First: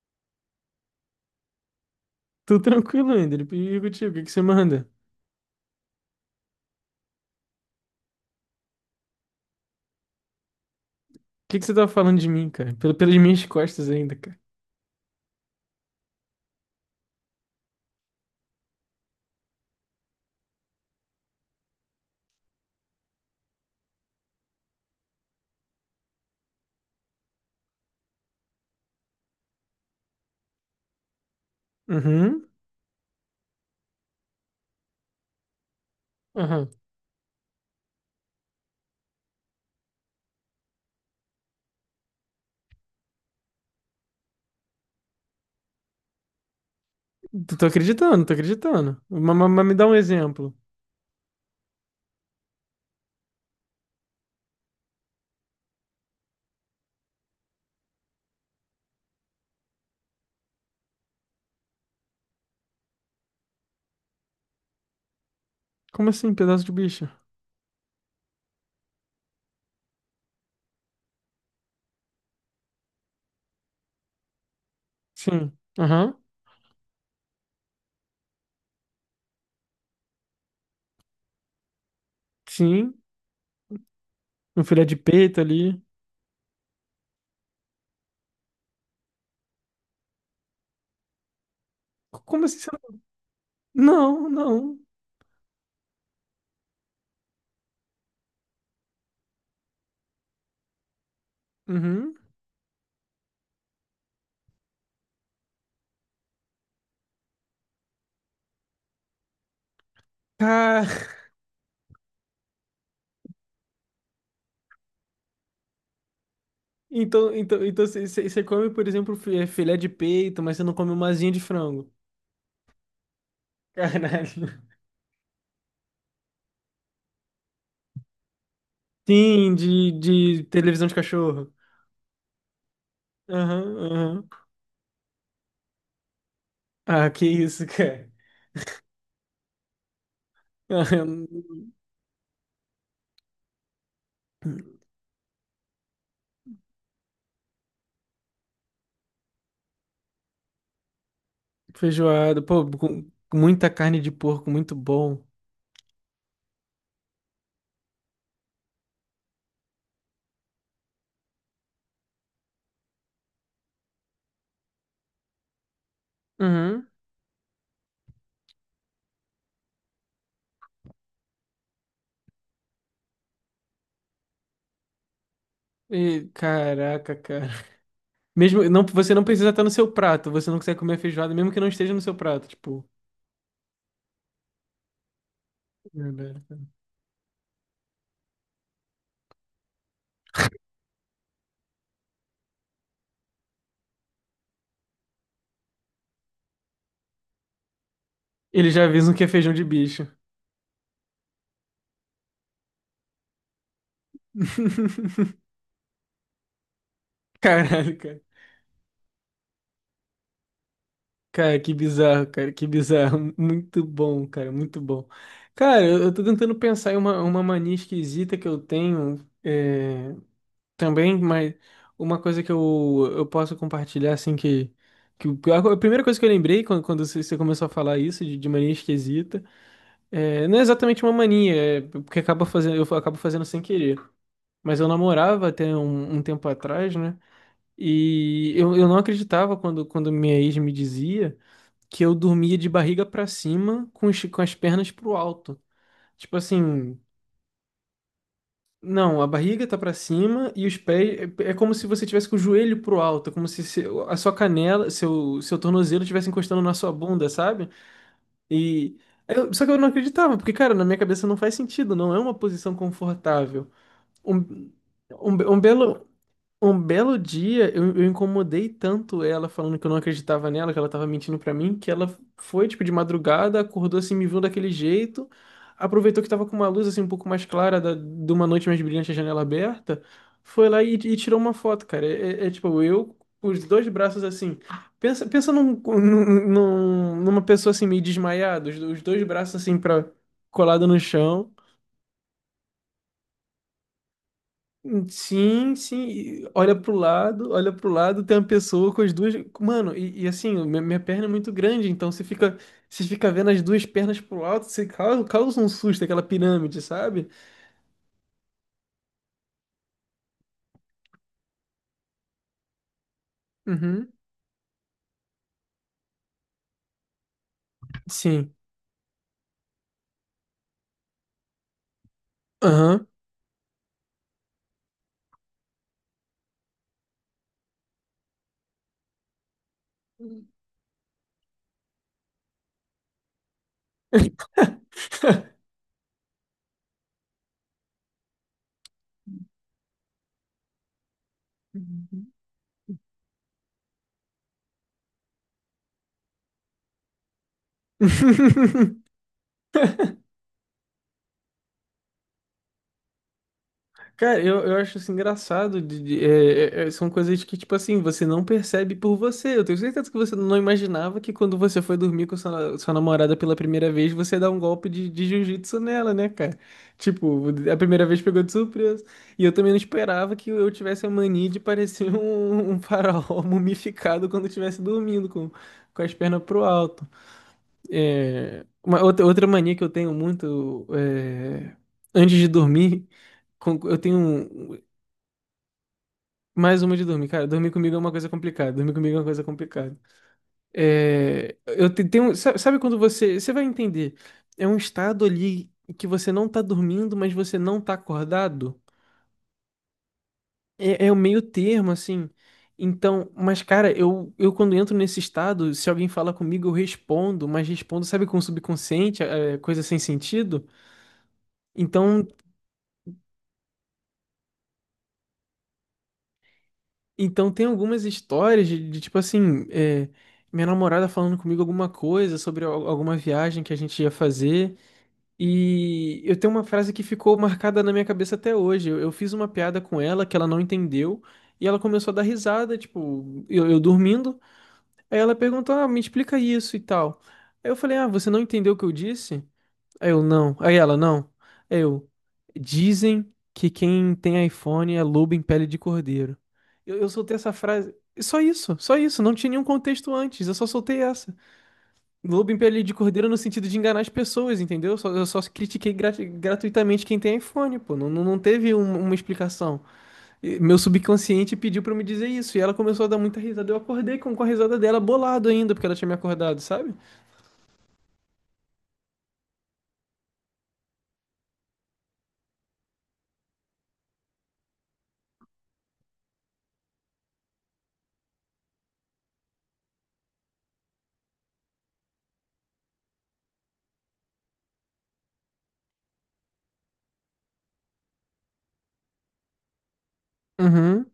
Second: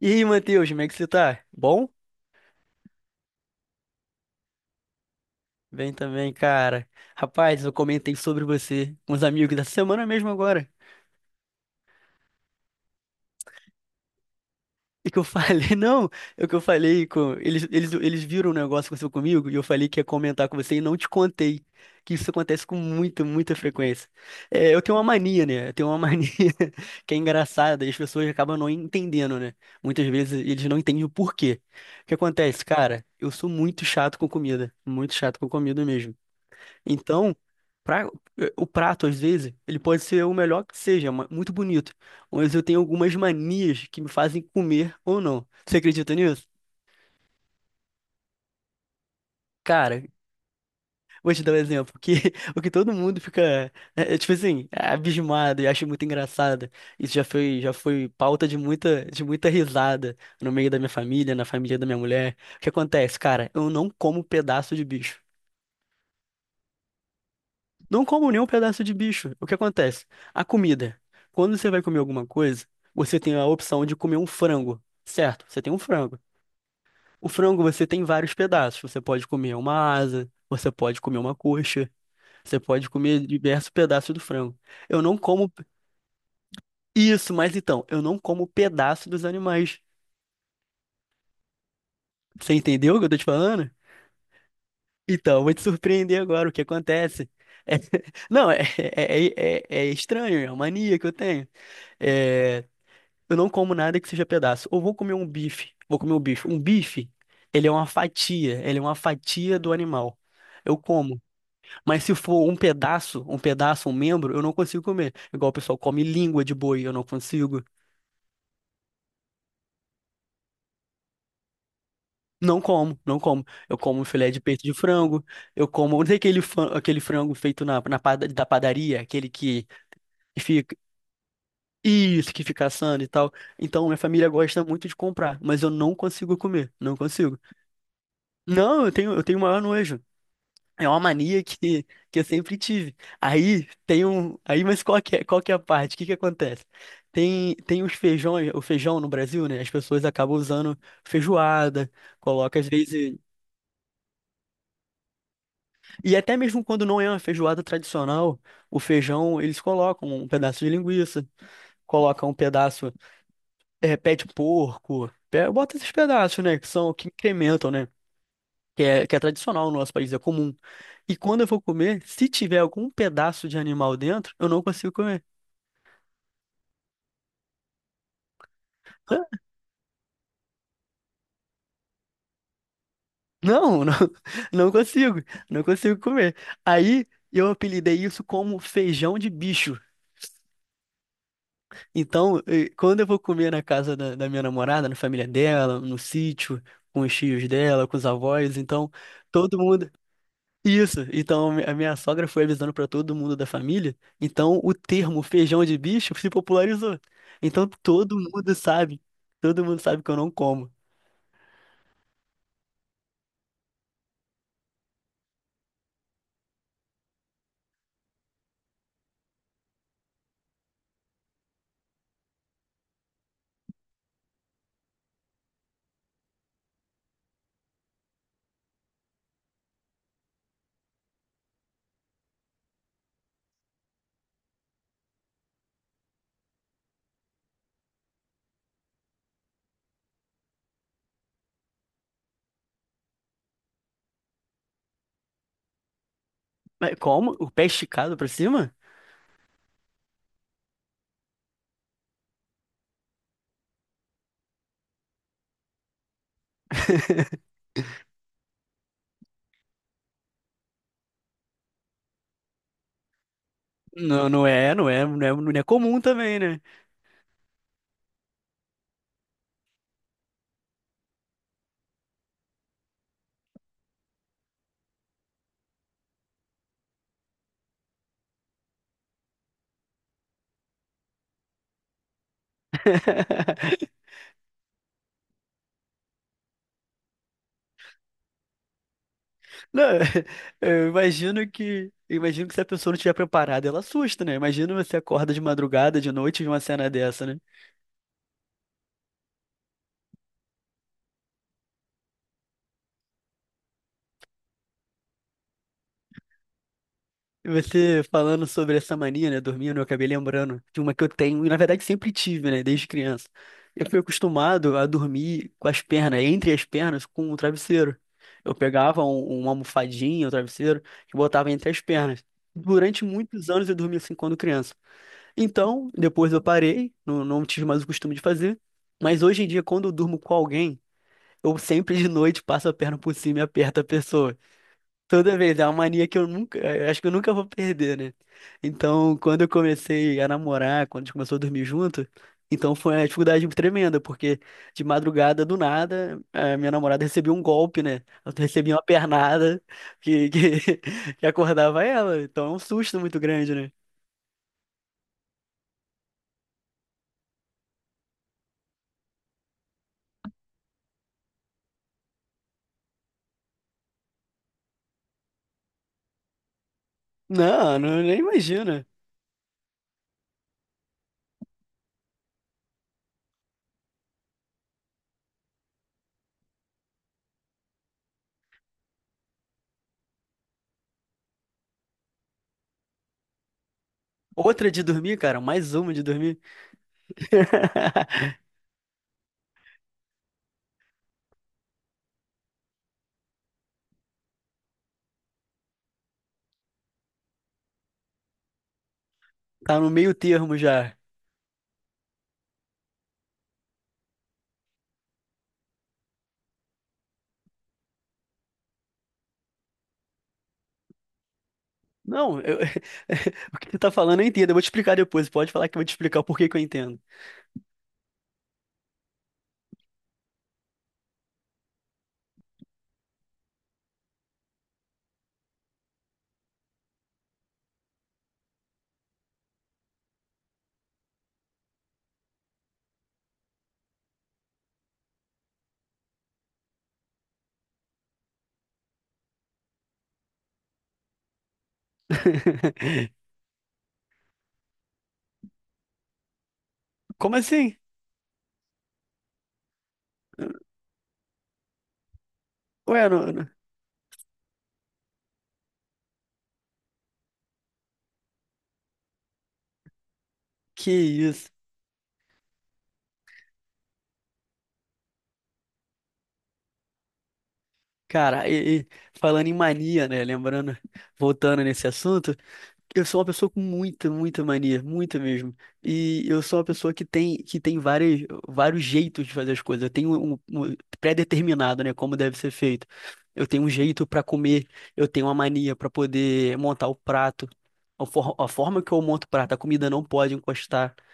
E aí, Matheus, como é que você tá? Bom? Tudo tranquilo ainda. Ele pediu contigo. O que que você manda? Bem também, cara. Rapaz, eu comentei sobre você com os amigos da semana mesmo agora. O que que você tá falando de mim, cara? Pelas minhas costas ainda, cara. E que eu falei, não, é o que eu falei com. Eles viram um negócio que aconteceu comigo e eu falei que ia comentar com você e não te contei. Que isso acontece com muita frequência. É, eu tenho uma mania, né? Eu tenho uma mania que é engraçada e as pessoas acabam não entendendo, né? Muitas vezes eles não entendem o porquê. O que Uhum. acontece, cara? Eu sou muito chato com comida. Muito chato com comida mesmo. Aham. Então, pra- o prato, às vezes, ele pode ser o melhor que seja, muito bonito. Mas eu tenho algumas manias que me fazem comer ou não. Você acredita nisso? Tô acreditando, tô acreditando. Mas me dá um Cara, exemplo. vou te dar um exemplo, que o que todo mundo fica, tipo assim, é abismado e acha muito engraçado. Já foi pauta de de muita risada no meio da minha família, na família da minha mulher. O que acontece, cara? Eu não como pedaço de bicho. Como assim, pedaço de bicho? Não como nenhum pedaço de bicho. O que acontece? A comida. Quando você vai comer alguma coisa, você tem a opção de comer um frango, certo? Sim. Você tem um frango. Aham. O frango você tem vários pedaços. Você pode comer uma asa, você pode comer uma coxa, você pode Sim. comer diversos pedaços do frango. Um filé de Eu não peito como ali. isso, mas então, eu não como pedaço dos animais. Como Você assim você entendeu o que eu tô te falando? não. Não, não. Então, eu vou te surpreender agora. O que acontece? É- Não, é estranho, é uma mania que eu tenho. Uhum. É, Eu não como nada que seja pedaço. Ou vou comer um bife. Vou comer um bife. Um bife, ele é uma fatia. Ele é uma fatia do animal. Eu Ah, como. Mas se for um pedaço, um pedaço, um membro, eu não consigo comer. Igual o pessoal come língua de boi, eu não então, consigo. então, então você come, por exemplo, filé de peito, mas você não come uma asinha de frango. Não como, não como. Eu como filé de Caralho. peito de frango. Eu como. Não tem aquele, aquele frango feito na, da padaria, aquele Sim, de, que de fica. televisão de cachorro. Isso, que fica assando e tal. Aham, Então, minha família aham. gosta muito de comprar, mas eu não consigo comer. Não Ah, que consigo. isso, cara. Não, eu tenho o maior nojo. É uma mania que eu sempre tive. Aí tem um. Aí, mas qual que é a parte? O que que acontece? Tem os feijões, o feijão no Brasil, né? As pessoas acabam usando feijoada, Feijoada, coloca pô, às com vezes. muita carne de porco, muito bom. E até mesmo quando não é uma feijoada tradicional, o feijão eles colocam um pedaço de linguiça, colocam um pedaço, pé de porco, bota esses pedaços, né? Que Uhum. são que incrementam, né? Que é tradicional no nosso país, é comum. E quando eu vou comer, se tiver algum pedaço de animal dentro, eu não consigo comer. E caraca, cara. Mesmo, não, você Hã? não precisa estar no seu prato, você não consegue comer feijoada, mesmo que não esteja no seu prato, tipo. Não, não, não consigo, não consigo comer. Verdade. Aí eu apelidei isso como feijão de bicho. Então, quando eu vou comer na casa da minha namorada, na família dela, no sítio, com os tios dela, com os avós, Eles já então avisam que é feijão todo de mundo. bicho. Isso, então a minha sogra foi avisando para todo mundo da família, então o termo feijão de bicho se popularizou. Então Caralho, cara. Todo mundo sabe que eu não como. Cara, que bizarro, cara, que bizarro. Muito bom. Cara, eu tô tentando pensar em uma mania esquisita que eu tenho. É, também, mas uma coisa que eu posso compartilhar, assim, que a primeira coisa que eu lembrei quando, quando você começou a falar isso, de mania esquisita, é, não é exatamente uma mania, é porque acaba fazendo, eu acabo fazendo sem querer. Mas eu namorava até um tempo atrás, né? E eu não acreditava quando, quando minha ex me dizia que eu dormia de barriga pra cima com, com as pernas pro alto. Tipo Mas assim. como? O pé esticado pra cima? Não, a barriga tá pra cima e os pés é, é como se você tivesse com o joelho pro alto, como se a sua canela, seu tornozelo estivesse encostando na sua bunda, sabe? E só que eu não acreditava, porque cara, na minha cabeça não faz sentido, não é uma posição confortável. Não, Um, um, be- não é comum também, né? um belo dia eu incomodei tanto ela falando que eu não acreditava nela, que ela tava mentindo pra mim, que ela foi tipo de madrugada, acordou assim, me viu daquele jeito, aproveitou que tava com uma luz assim um pouco mais clara de uma noite mais brilhante, a janela aberta, foi lá e tirou uma foto, cara. É, tipo eu com os dois braços assim. Pensa, pensa numa pessoa assim meio desmaiada, os dois braços assim Não, para colado no chão. Eu imagino que se a pessoa não estiver preparada, ela assusta, né? Imagina você acorda de Sim, madrugada, de noite, sim. e vê uma cena dessa, né? Olha pro lado, tem uma pessoa com as duas. Mano, e assim, minha perna é muito grande, então você fica vendo as duas pernas pro alto, você causa um susto, aquela pirâmide, sabe? Você falando sobre essa mania, né, dormindo, eu acabei lembrando de uma que eu tenho, e na verdade sempre tive, né, desde criança. Eu fui Uhum. acostumado a dormir com as pernas, entre as pernas, com o travesseiro. Sim. Eu pegava uma almofadinha, o travesseiro, e botava entre as pernas. Durante Aham. muitos anos eu dormi assim quando criança. Então, depois eu parei, não tive mais o costume de fazer, mas hoje em dia, quando eu durmo com alguém, eu sempre de noite passo a perna por cima e aperto a pessoa. Toda vez, é uma mania que eu nunca, eu acho que eu nunca vou perder, né? Então, quando eu comecei a namorar, quando a gente começou a dormir junto, então foi uma dificuldade tremenda, porque de madrugada, do nada, a minha namorada recebia um golpe, né? Eu recebia uma pernada que, que, que acordava ela. Então é um susto muito grande, né? Cara, eu acho isso engraçado. São coisas que, tipo assim, você não percebe por você. Eu tenho certeza que você não imaginava que quando você foi dormir com sua, sua namorada pela primeira vez, você ia dar um golpe de jiu-jitsu nela, né, cara? Tipo, a Não, não, primeira nem vez pegou de imagina. surpresa. E eu também não esperava que eu tivesse a mania de parecer um faraó mumificado quando estivesse dormindo com as pernas pro alto. É, uma outra, outra mania que eu tenho muito é, antes de dormir, com- eu tenho Outra um- de dormir, cara, mais uma de dormir. mais uma de dormir, cara. Dormir comigo é uma coisa complicada. Dormir comigo é uma coisa complicada. É, tenho, sabe quando você, você vai entender? É um estado ali que você não tá dormindo, mas você não tá acordado. Tá no meio termo já. É, é o meio termo, assim. Então, mas cara, eu quando entro nesse estado, se alguém fala comigo, eu respondo, mas respondo, sabe, com o subconsciente, é, coisa sem sentido. Então. Não, eu- o que você tá falando eu entendo. Eu vou te explicar depois. Pode falar que eu vou te explicar o porquê que eu entendo. Então tem algumas histórias de, tipo assim, é, minha namorada falando comigo alguma coisa sobre alguma viagem que a gente ia fazer. E eu tenho uma frase que ficou marcada na minha cabeça até hoje. Eu fiz uma piada com ela que ela não entendeu. E ela começou a dar risada, tipo, eu dormindo. Aí ela perguntou, ah, me explica isso e tal. Aí eu falei, ah, você não entendeu o que eu disse? Aí eu não. Aí ela, não. Aí eu. Dizem que quem tem iPhone é lobo em pele de cordeiro. Eu soltei Como essa assim? frase. Só isso, só isso. Não tinha nenhum contexto antes. Eu só soltei essa. Lobo em pele de Ué, cordeiro no sentido de enganar as pessoas, entendeu? Eu só critiquei gratuitamente quem tem iPhone, pô. Não teve uma explicação. E meu que isso? subconsciente pediu pra eu me dizer isso. E ela começou a dar muita risada. Eu acordei com a risada dela bolado ainda, porque ela tinha me acordado, sabe? Cara, falando em mania, né? Lembrando, voltando nesse assunto. Eu sou uma pessoa com muita mania, muita mesmo. E eu sou uma pessoa que tem várias, vários jeitos de fazer as coisas. Eu tenho um pré-determinado, né, como deve ser feito. Eu tenho um jeito para comer, eu tenho uma mania para poder montar o prato. A forma que eu monto o prato, a comida não pode encostar. Uhum,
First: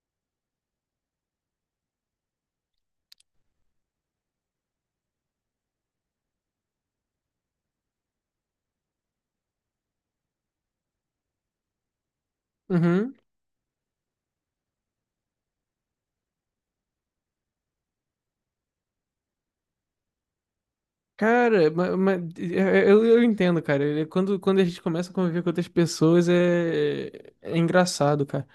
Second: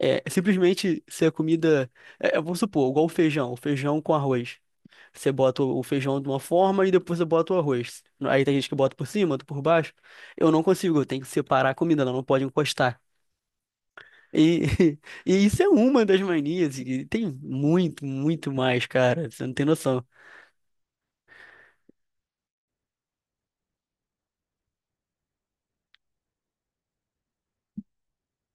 É simplesmente se a comida, vamos supor, igual o feijão com arroz. Você bota o feijão de uma forma e depois você bota o arroz. Aí tem gente que bota por cima, outro por baixo. Eu não consigo, eu tenho que separar a comida, ela não pode encostar. uhum. E, e isso é uma das manias, e tem muito mais, cara, você não tem noção. Cara, eu entendo, cara. Quando, quando a gente começa a conviver com outras pessoas, é, é engraçado, cara.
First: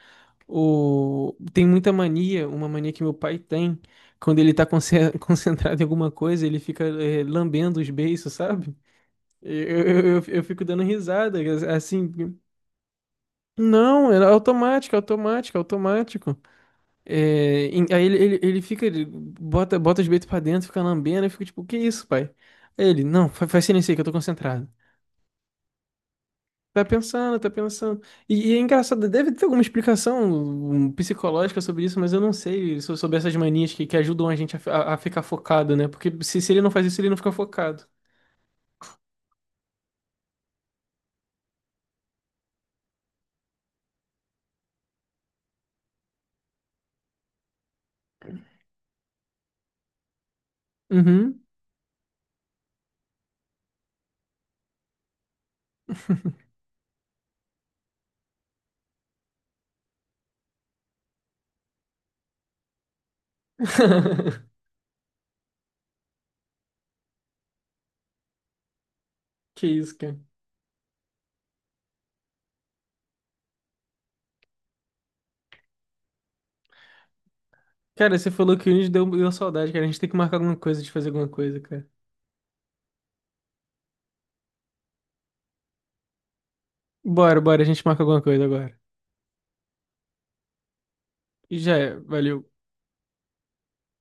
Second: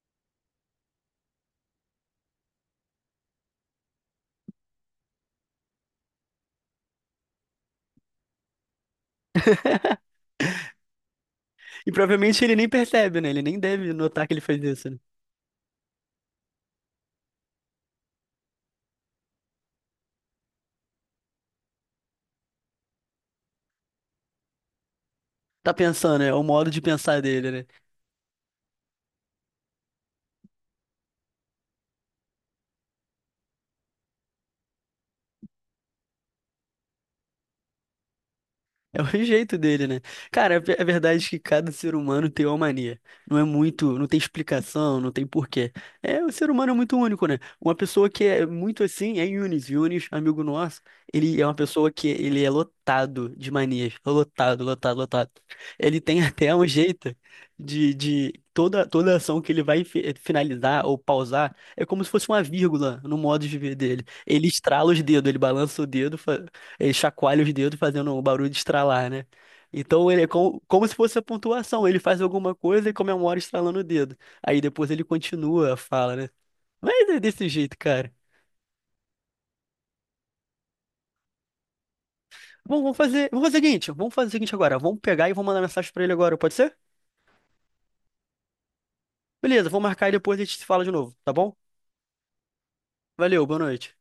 O, tem muita mania, uma mania que meu pai tem. Quando ele tá conce- concentrado em alguma coisa, ele fica lambendo os beiços, sabe? Eu, eu fico dando risada, E assim. provavelmente ele nem percebe, né? Ele nem deve Não, é notar que ele fez isso, automático, né? automático, automático. É, aí ele fica, ele bota, bota os beitos pra dentro, fica lambendo, eu fico tipo, que isso, pai? Aí ele, não, faz silêncio aí que eu tô concentrado. Tá pensando, é o modo de Tá pensar pensando, tá dele, né? pensando. E é engraçado, deve ter alguma explicação um, psicológica sobre isso, mas eu não sei sobre essas manias que ajudam a gente a, a ficar focado, né? Porque se ele não faz isso, ele não fica focado. É o jeito dele, né? Cara, é verdade que cada ser humano tem uma mania. Não é muito, não tem explicação, não tem porquê. É, o ser humano é muito único, né? Uma pessoa que é muito assim é Yunis. Yunis, amigo nosso, ele Uhum. é uma pessoa que ele é lotado de manias. Lotado, lotado, lotado. Ele tem até um jeito de toda ação que ele vai finalizar ou pausar é como se fosse uma vírgula no modo de ver dele. Ele estrala os dedos, ele balança o dedo, ele chacoalha os dedos fazendo um barulho de estralar, né? Que isso, Então cara. ele é como, como se fosse a pontuação. Ele faz alguma coisa e comemora estralando o dedo. Aí depois ele continua a fala, né? Mas é desse jeito, cara. Cara, você falou que hoje deu, deu saudade, cara. A gente tem que marcar alguma coisa, de fazer alguma coisa, cara. Bom, vamos fazer o seguinte, vamos fazer o seguinte agora. Vamos pegar e vou mandar mensagem pra ele agora, pode ser? Bora, bora, a gente marca alguma coisa agora. Beleza, vou marcar e depois a gente se fala de novo, tá bom? E já é, valeu. Valeu, boa noite.